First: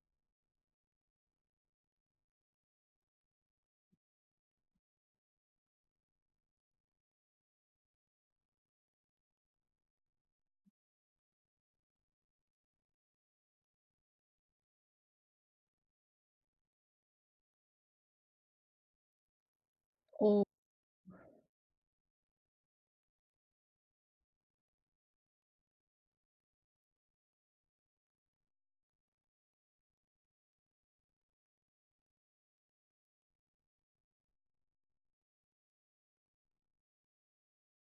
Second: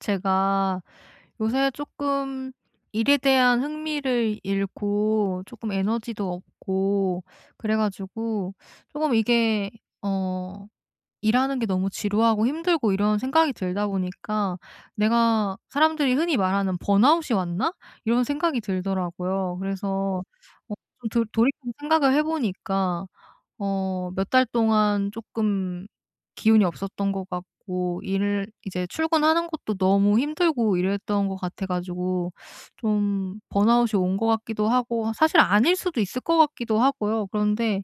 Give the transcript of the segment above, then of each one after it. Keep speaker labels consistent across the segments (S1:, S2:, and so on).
S1: 제가 요새 조금 일에 대한 흥미를 잃고 조금 에너지도 없고 그래 가지고 조금 이게 어 일하는 게 너무 지루하고 힘들고 이런 생각이 들다 보니까 '내가 사람들이 흔히 말하는 번아웃이 왔나?' 이런 생각이 들더라고요. 그래서
S2: 어.
S1: 어 좀 도 돌이켜 생각을 해 보니까 몇 달 동안 조금 기운이 없었던 것 같고, 일을 이제 출근하는 것도 너무 힘들고 이랬던 것 같아 가지고 좀 번아웃이 온 것 같기도 하고 사실 아닐 수도 있을 것 같기도 하고요. 그런데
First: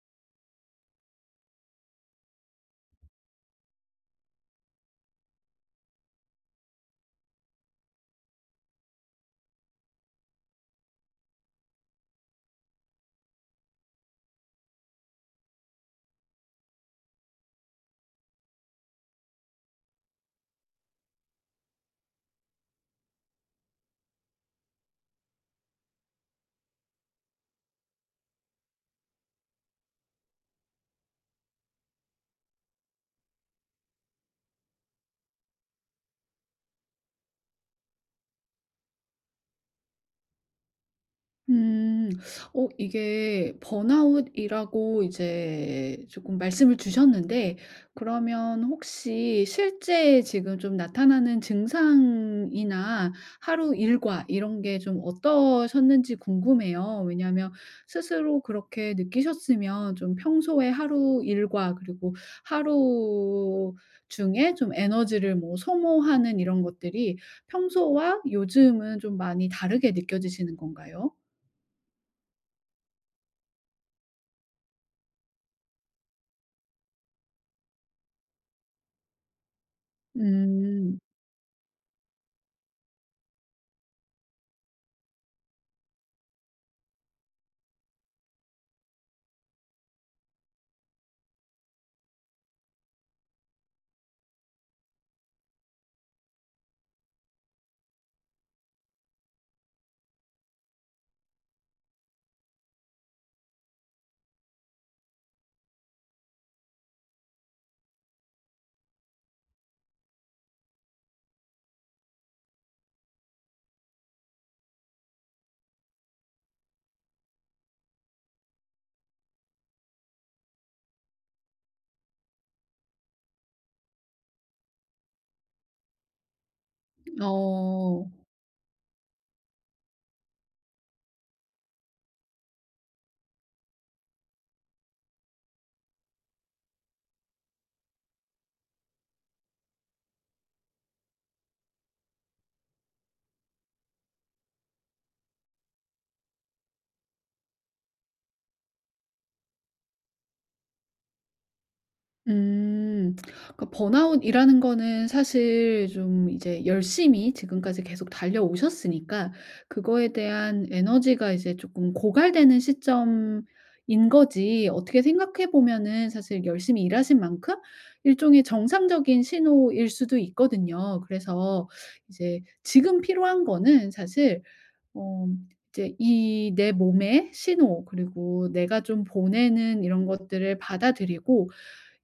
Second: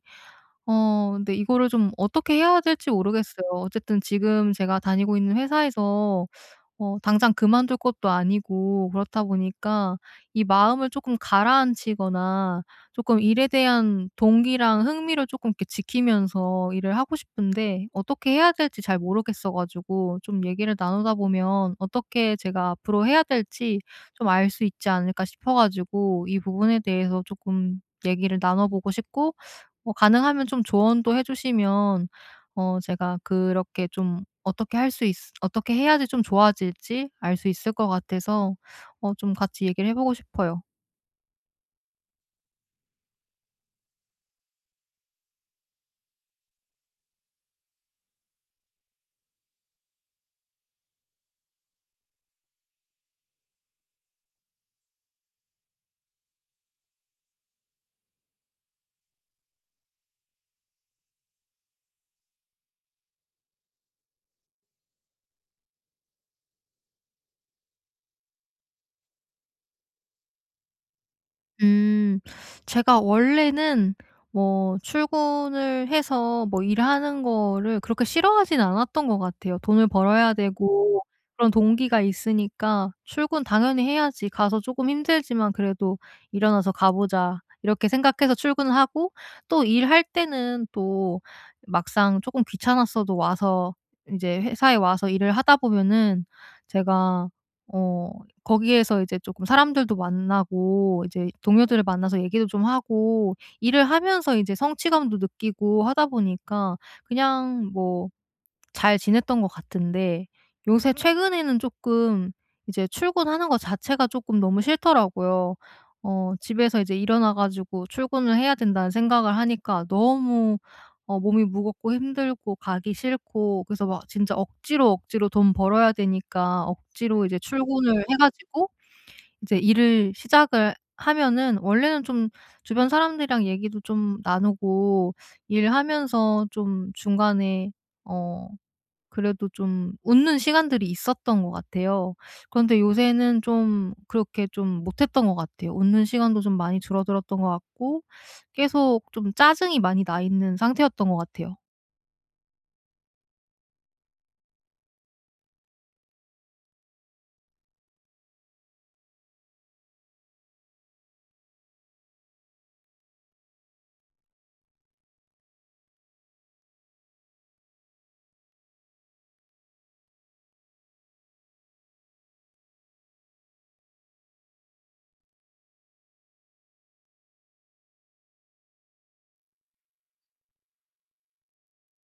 S1: 어 근데 이거를 좀 어떻게 해야 될지 모르겠어요. 어쨌든 지금 제가 다니고 있는 회사에서 당장 그만둘 것도 아니고 그렇다 보니까, 이 마음을 조금 가라앉히거나 조금 일에 대한 동기랑 흥미를 조금 이렇게 지키면서 일을 하고 싶은데, 어떻게 해야 될지 잘 모르겠어 가지고 좀 얘기를 나누다 보면 어떻게 제가 앞으로 해야 될지 좀 알 수 있지 않을까 싶어 가지고, 이 부분에 대해서 조금 얘기를 나눠 보고 싶고, 뭐 가능하면 좀 조언도 해 주시면 제가 그렇게 좀 어떻게 할 수 있 어떻게 해야지 좀 좋아질지 알 수 있을 것 같아서 좀 같이 얘기를 해 보고 싶어요.
S2: 음. 이게 번아웃이라고 이제 조금 말씀을 주셨는데 그러면 혹시 실제 지금 좀 나타나는 증상이나 하루 일과 이런 게 좀 어떠셨는지 궁금해요. 왜냐하면 스스로 그렇게 느끼셨으면 좀 평소에 하루 일과 그리고 하루 중에 좀 에너지를 뭐 소모하는 이런 것들이 평소와 요즘은 좀 많이 다르게 느껴지시는 건가요?
S1: 음. 제가 원래는 뭐 출근을 해서 뭐 일하는 거를 그렇게 싫어하진 않았던 것 같아요. 돈을 벌어야
S2: 음.
S1: 되고 그런 동기가 있으니까 '출근 당연히 해야지. 가서 조금 힘들지만 그래도 일어나서 가 보자.' 이렇게 생각해서 출근을 하고, 또 일할 때는 또 막상 조금 귀찮았어도 와서, 이제 회사에 와서 일을 하다 보면은 제가 어 거기에서 이제 조금 사람들도 만나고 이제 동료들을 만나서 얘기도 좀 하고, 일을 하면서 이제 성취감도 느끼고 하다 보니까 그냥 뭐 잘 지냈던 것 같은데, 요새 최근에는 조금 이제 출근하는 것 자체가 조금 너무 싫더라고요. 집에서 이제 일어나 가지고 출근을 해야 된다는 생각을 하니까 너무 몸이 무겁고 힘들고 가기 싫고, 그래서 막 진짜 억지로, 억지로, 돈 벌어야 되니까 억지로 이제 출근을
S2: 어.
S1: 해 가지고, 이제 일을 시작을 하면은, 원래는 좀 주변 사람들이랑 얘기도 좀 나누고, 일하면서 좀 중간에 어 그래도 좀 웃는 시간들이 있었던 것 같아요. 그런데 요새는 좀 그렇게 좀 못했던 것 같아요. 웃는 시간도 좀 많이 줄어들었던 것 같고, 계속 좀 짜증이 많이 나 있는 상태였던 것 같아요.
S2: 음. 그러니까 번아웃이라는 거는 사실 좀 이제 열심히 지금까지 계속 달려오셨으니까 그거에 대한 에너지가 이제 조금 고갈되는 시점인 거지 어떻게 생각해 보면은 사실 열심히 일하신 만큼 일종의 정상적인 신호일 수도 있거든요. 그래서 이제 지금 필요한 거는 사실 어 이제 이 내 몸의 신호 그리고 내가 좀 보내는 이런 것들을 받아들이고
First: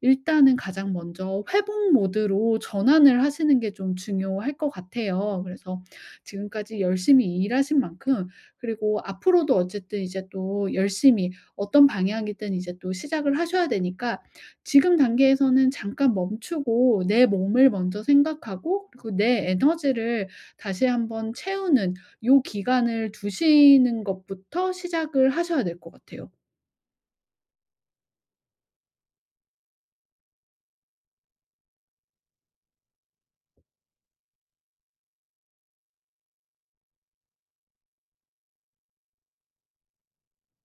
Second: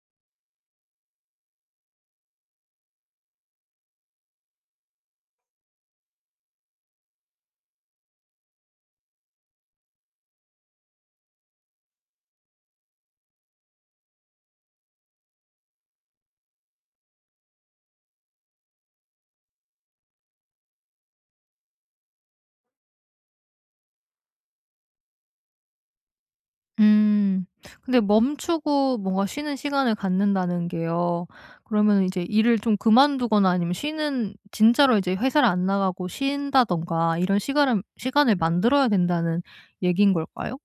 S2: 일단은 가장 먼저 회복 모드로 전환을 하시는 게 좀 중요할 것 같아요. 그래서 지금까지 열심히 일하신 만큼, 그리고 앞으로도 어쨌든 이제 또 열심히 어떤 방향이든 이제 또 시작을 하셔야 되니까 지금 단계에서는 잠깐 멈추고 내 몸을 먼저 생각하고 그리고 내 에너지를 다시 한번 채우는 요 기간을 두시는 것부터 시작을 하셔야 될 것 같아요.
S1: 음. 근데 멈추고 뭔가 쉬는 시간을 갖는다는 게요, 그러면 이제 일을 좀 그만두거나 아니면 쉬는, 진짜로 이제 회사를 안 나가고 쉰다든가, 이런 시간을 만들어야 된다는 얘기인 걸까요?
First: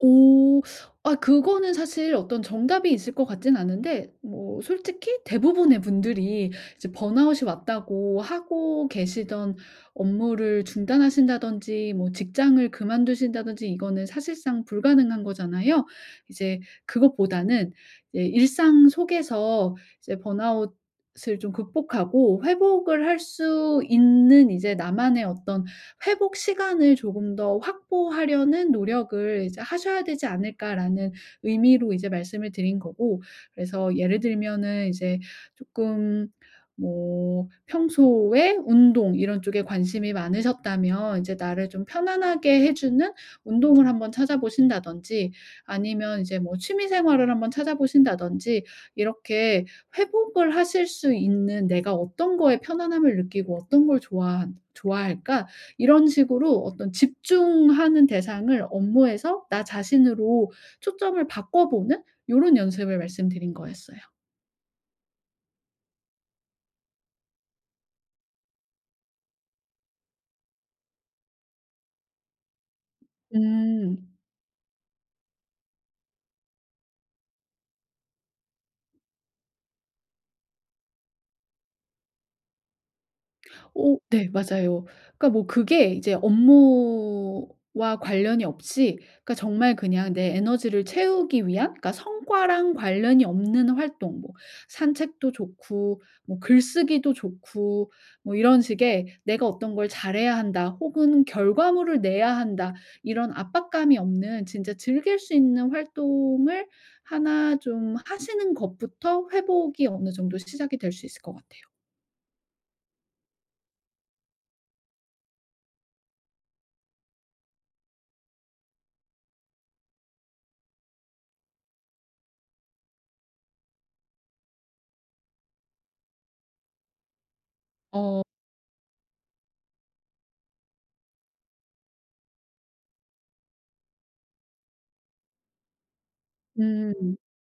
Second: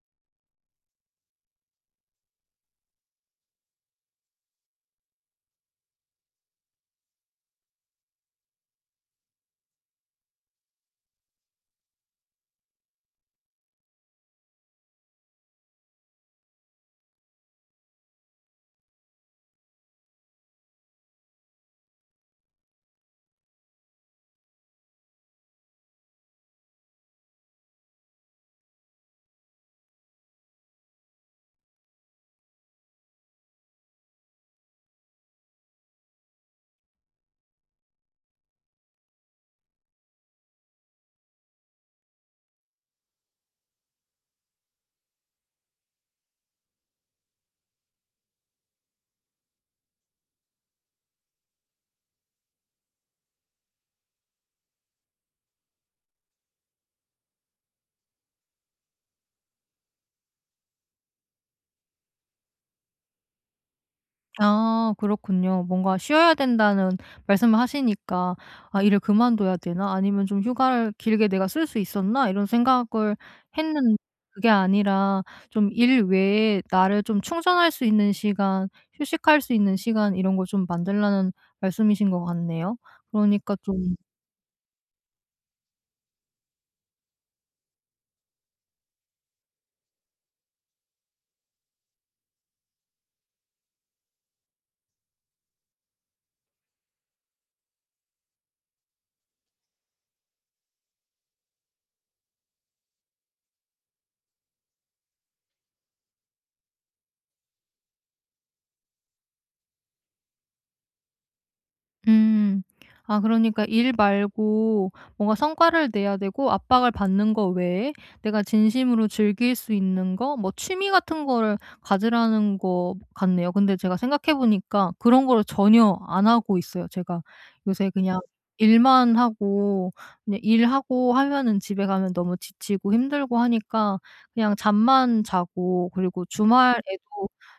S2: 오. 아 그거는 사실 어떤 정답이 있을 것 같진 않은데 뭐 솔직히 대부분의 분들이 이제 번아웃이 왔다고 하고 계시던 업무를 중단하신다든지 뭐 직장을 그만두신다든지, 이거는 사실상 불가능한 거잖아요. 이제 그것보다는 이제 일상 속에서 이제 번아웃을 좀 극복하고 회복을 할 수 있는 이제 나만의 어떤 회복 시간을 조금 더 확보하려는 노력을 이제 하셔야 되지 않을까라는 의미로 이제 말씀을 드린 거고, 그래서 예를 들면은 이제 조금 뭐 평소에 운동 이런 쪽에 관심이 많으셨다면 이제 나를 좀 편안하게 해 주는 운동을 한번 찾아보신다든지 아니면 이제 뭐 취미 생활을 한번 찾아보신다든지 이렇게 회복을 하실 수 있는 '내가 어떤 거에 편안함을 느끼고 어떤 걸 좋아할까?' 이런 식으로 어떤 집중하는 대상을 업무에서 나 자신으로 초점을 바꿔보는 요런 연습을 말씀드린 거였어요.
S1: 아, 그렇군요. 뭔가 쉬어야 된다는 말씀을 하시니까 '아, 일을 그만둬야 되나? 아니면 좀 휴가를 길게 내가 쓸 수 있었나?' 이런 생각을 했는데,
S2: 음.
S1: 그게 아니라 좀 일 외에 나를 좀 충전할 수 있는 시간, 휴식할 수 있는 시간, 이런 걸 좀 만들라는 말씀이신 것 같네요. 그러니까 좀.
S2: 오, 네, 맞아요. 그러니까 뭐 그게 이제 업무와 관련이 없이, 그러니까 정말 그냥 내 에너지를 채우기 위한, 그러니까 성과랑 관련이 없는 활동, 뭐 산책도 좋고 뭐 글쓰기도 좋고, 뭐 이런 식의 '내가 어떤 걸 잘해야 한다.' 혹은 '결과물을 내야 한다.' 이런 압박감이 없는 진짜 즐길 수 있는 활동을 하나 좀 하시는 것부터 회복이 어느 정도 시작이 될 수 있을 것 같아요.
S1: 음. 아, 그러니까 일 말고 뭔가 성과를 내야 되고 압박을 받는 거 외에 내가 진심으로 즐길 수 있는 거, 뭐 취미 같은 거를 가지라는 거 같네요. 근데 제가 생각해 보니까 그런 거를 전혀 안 하고 있어요. 제가 요새 그냥
S2: 어.
S1: 일만 하고, 그냥 일하고 하면은 집에 가면 너무 지치고 힘들고 하니까 그냥 잠만 자고, 그리고 주말에도
S2: 음.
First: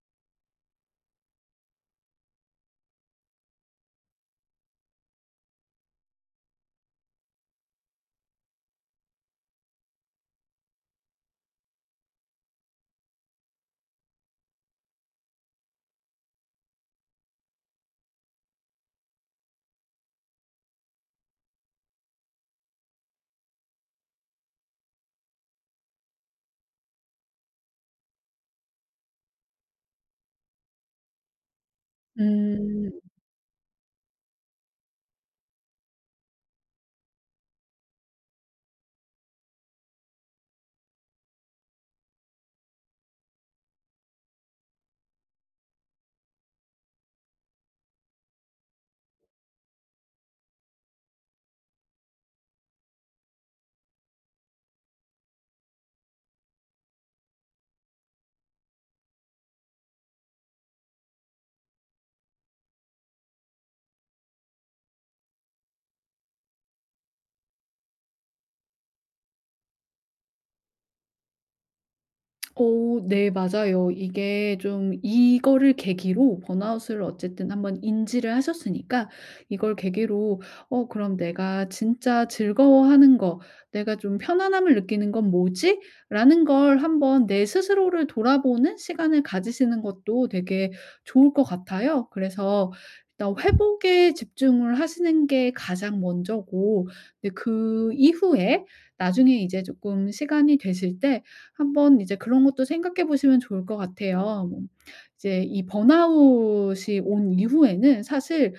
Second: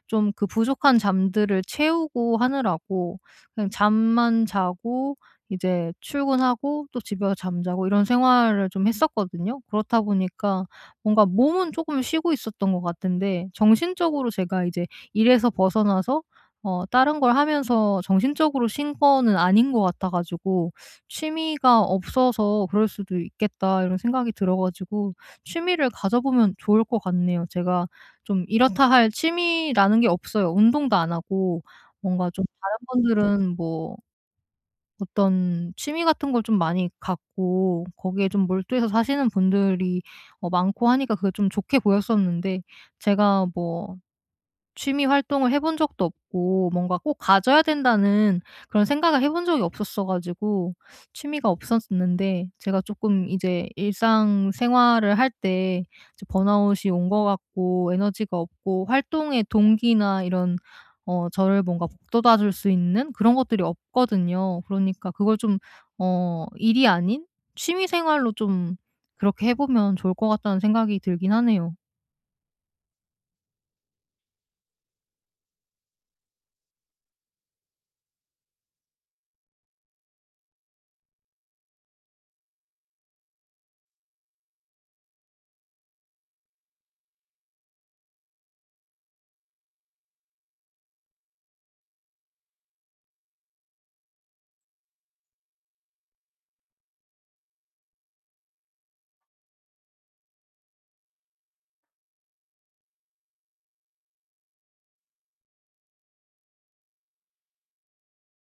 S1: 좀 그 부족한 잠들을 채우고 하느라고 그냥 잠만 자고, 이제 출근하고, 또 집에 와서 잠자고, 이런 생활을 좀 했었거든요. 그렇다 보니까 뭔가 몸은 조금 쉬고 있었던 것 같은데, 정신적으로 제가 이제 일에서 벗어나서 다른 걸 하면서 정신적으로 쉰 거는 아닌 것 같아 가지고 '취미가 없어서 그럴 수도 있겠다.' 이런 생각이 들어 가지고, 취미를 가져보면 좋을 것 같네요. 제가 좀 이렇다 할 취미라는 게 없어요. 운동도 안 하고, 뭔가 좀 다른
S2: 음.
S1: 분들은 뭐 어떤 취미 같은 걸 좀 많이 갖고 거기에 좀 몰두해서 사시는 분들이 많고 하니까 그게 좀 좋게 보였었는데, 제가 뭐 취미 활동을 해본 적도 없고 뭔가 꼭 가져야 된다는 그런 생각을 해본 적이 없었어 가지고 취미가 없었는데, 제가 조금 이제 일상생활을 할 때 번아웃이 온 것 같고 에너지가 없고 활동의 동기나 이런 저를 뭔가 북돋아 줄 수 있는 그런 것들이 없거든요. 그러니까 그걸 좀 일이 아닌 취미 생활로 좀 그렇게 해 보면 좋을 것 같다는 생각이 들긴 하네요.
S2: 오, 네, 맞아요. 이게 좀 이거를 계기로 번아웃을 어쨌든 한번 인지를 하셨으니까, 이걸 계기로 '어 그럼 내가 진짜 즐거워하는 거, 내가 좀 편안함을 느끼는 건 뭐지?'라는 걸 한번 내 스스로를 돌아보는 시간을 가지시는 것도 되게 좋을 것 같아요. 그래서 일단 회복에 집중을 하시는 게 가장 먼저고, 근데 그 이후에 나중에 이제 조금 시간이 되실 때 한번 이제 그런 것도 생각해 보시면 좋을 것 같아요. 뭐 이제 이 번아웃이 온 이후에는 사실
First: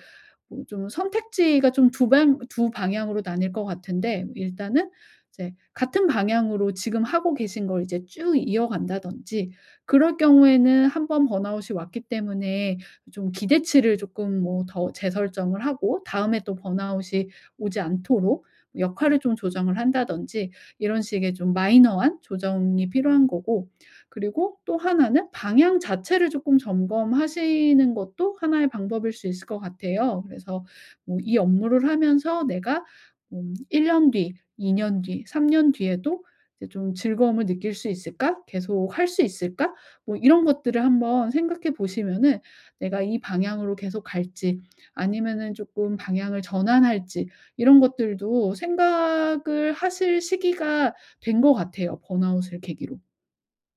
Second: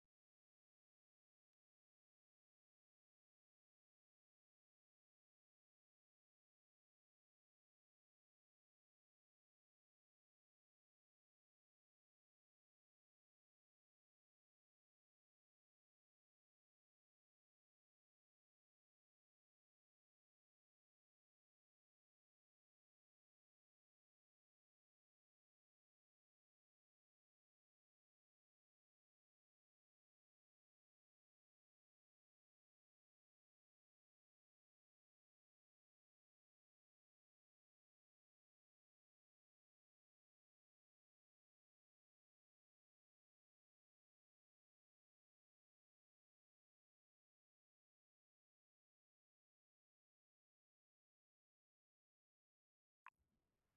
S2: 뭐 좀 선택지가 좀 두 방향으로 나뉠 것 같은데, 일단은 이제 같은 방향으로 지금 하고 계신 걸 이제 쭉 이어간다든지, 그럴 경우에는 한 번 번아웃이 왔기 때문에 좀 기대치를 조금 뭐 더 재설정을 하고 다음에 또 번아웃이 오지 않도록 역할을 좀 조정을 한다든지 이런 식의 좀 마이너한 조정이 필요한 거고, 그리고 또 하나는 방향 자체를 조금 점검하시는 것도 하나의 방법일 수 있을 것 같아요. 그래서 뭐 이 업무를 하면서 내가 1 년 뒤, 2년 뒤, 3년 뒤에도 이제 좀 '즐거움을 느낄 수 있을까? 계속 할 수 있을까?' 뭐 이런 것들을 한번 생각해 보시면은 내가 이 방향으로 계속 갈지 아니면은 조금 방향을 전환할지 이런 것들도 생각을 하실 시기가 된 것 같아요, 번아웃을 계기로.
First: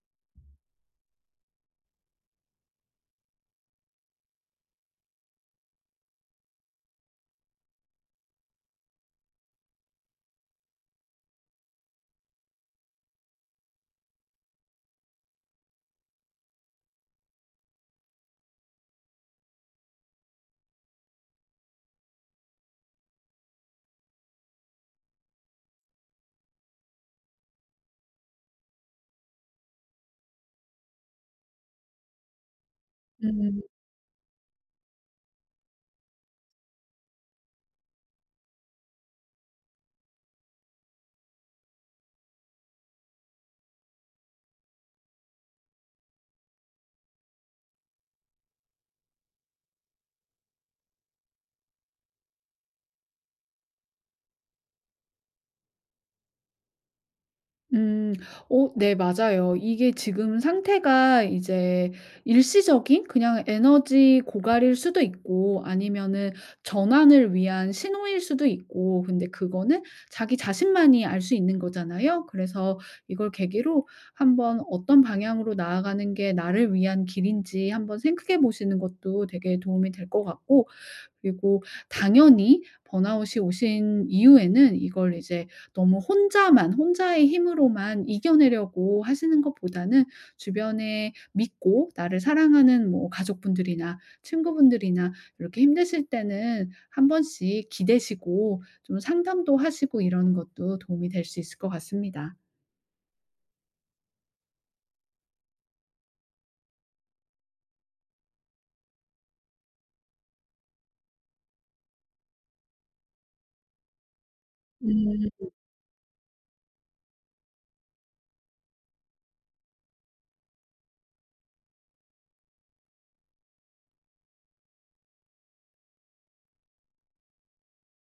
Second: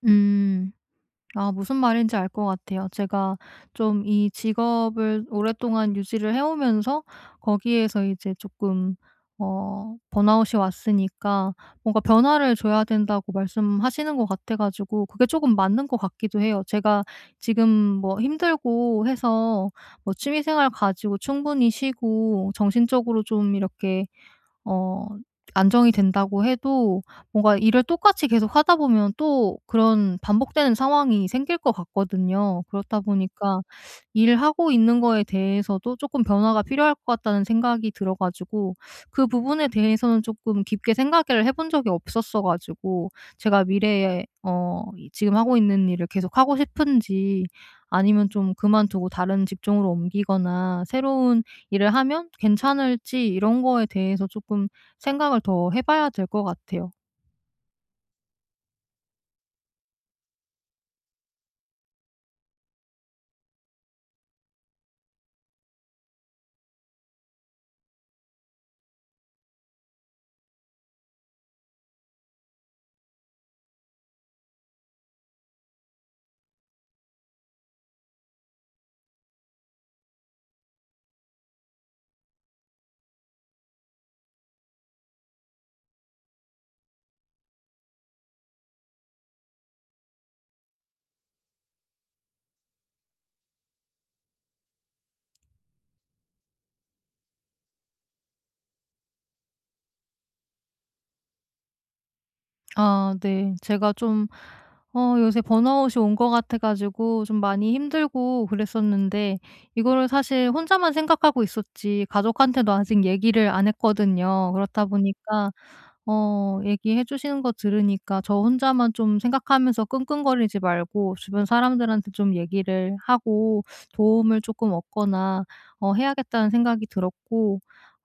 S1: 음. 아, 무슨 말인지 알 것 같아요. 제가 좀 이 직업을 오랫동안 유지를 해 오면서 거기에서 이제 조금 번아웃이 왔으니까 뭔가 변화를 줘야 된다고 말씀하시는 것 같아 가지고 그게 조금 맞는 것 같기도 해요. 제가 지금 뭐 힘들고 해서 뭐 취미 생활 가지고 충분히 쉬고 정신적으로 좀 이렇게 어 안정이 된다고 해도 뭔가 일을 똑같이 계속 하다 보면 또 그런 반복되는 상황이 생길 것 같거든요. 그렇다
S2: 음.
S1: 보니까 일하고 있는 거에 대해서도 조금 변화가 필요할 것 같다는 생각이 들어 가지고, 그 부분에 대해서는 조금 깊게 생각을 해본 적이 없었어 가지고, 제가 미래에 이 지금 하고 있는 일을 계속 하고 싶은지, 아니면 좀 그만두고 다른 직종으로 옮기거나 새로운 일을 하면 괜찮을지, 이런 거에 대해서 조금 생각을 더 해 봐야 될 것 같아요.
S2: 음. 네, 맞아요. 이게 지금 상태가 이제 일시적인 그냥 에너지 고갈일 수도 있고 아니면은 전환을 위한 신호일 수도 있고, 근데 그거는 자기 자신만이 알 수 있는 거잖아요. 그래서 이걸 계기로 한번 어떤 방향으로 나아가는 게 나를 위한 길인지 한번 생각해 보시는 것도 되게 도움이 될 것 같고, 그리고 당연히 번아웃이 오신 이후에는 이걸 이제 너무 혼자만, 혼자의 힘으로만 이겨내려고 하시는 것보다는 주변에 믿고 나를 사랑하는 뭐 가족분들이나 친구분들이나, 이렇게 힘드실 때는 한 번씩 기대시고 좀 상담도 하시고 이런 것도 도움이 될 수 있을 것 같습니다.
S1: 아, 네. 제가 좀 요새 번아웃이 온 것 같아 가지고 좀 많이 힘들고 그랬었는데, 이거를 사실 혼자만 생각하고 있었지 가족한테도 아직 얘기를 안 했거든요. 그렇다
S2: 음.
S1: 보니까 얘기해 주시는 거 들으니까, 저 혼자만 좀 생각하면서 끙끙거리지 말고 주변 사람들한테 좀 얘기를 하고 도움을 조금 얻거나 해야겠다는 생각이 들었고,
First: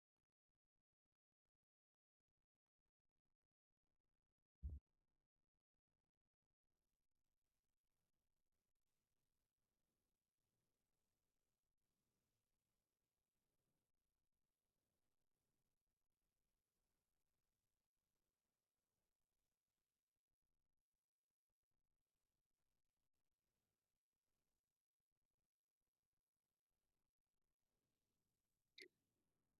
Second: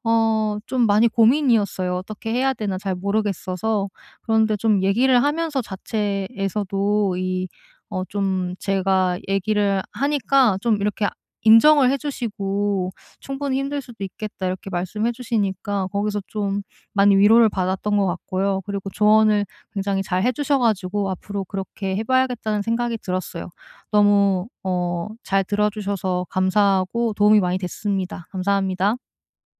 S1: 좀 많이 고민이었어요. '어떻게 해야 되나 잘 모르겠어서.' 그런데 좀 얘기를 하면서 자체에서도 이 어 좀 제가 얘기를 하니까 좀 이렇게 인정을 해 주시고 "충분히 힘들 수도 있겠다." 이렇게 말씀해 주시니까 거기서 좀 많이 위로를 받았던 것 같고요. 그리고 조언을 굉장히 잘 해 주셔 가지고 '앞으로 그렇게 해 봐야겠다.'는 생각이 들었어요. 너무 잘 들어 주셔서 감사하고 도움이 많이 됐습니다. 감사합니다.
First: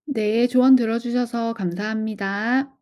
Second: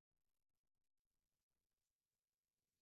S2: 네. 조언 들어 주셔서 감사합니다.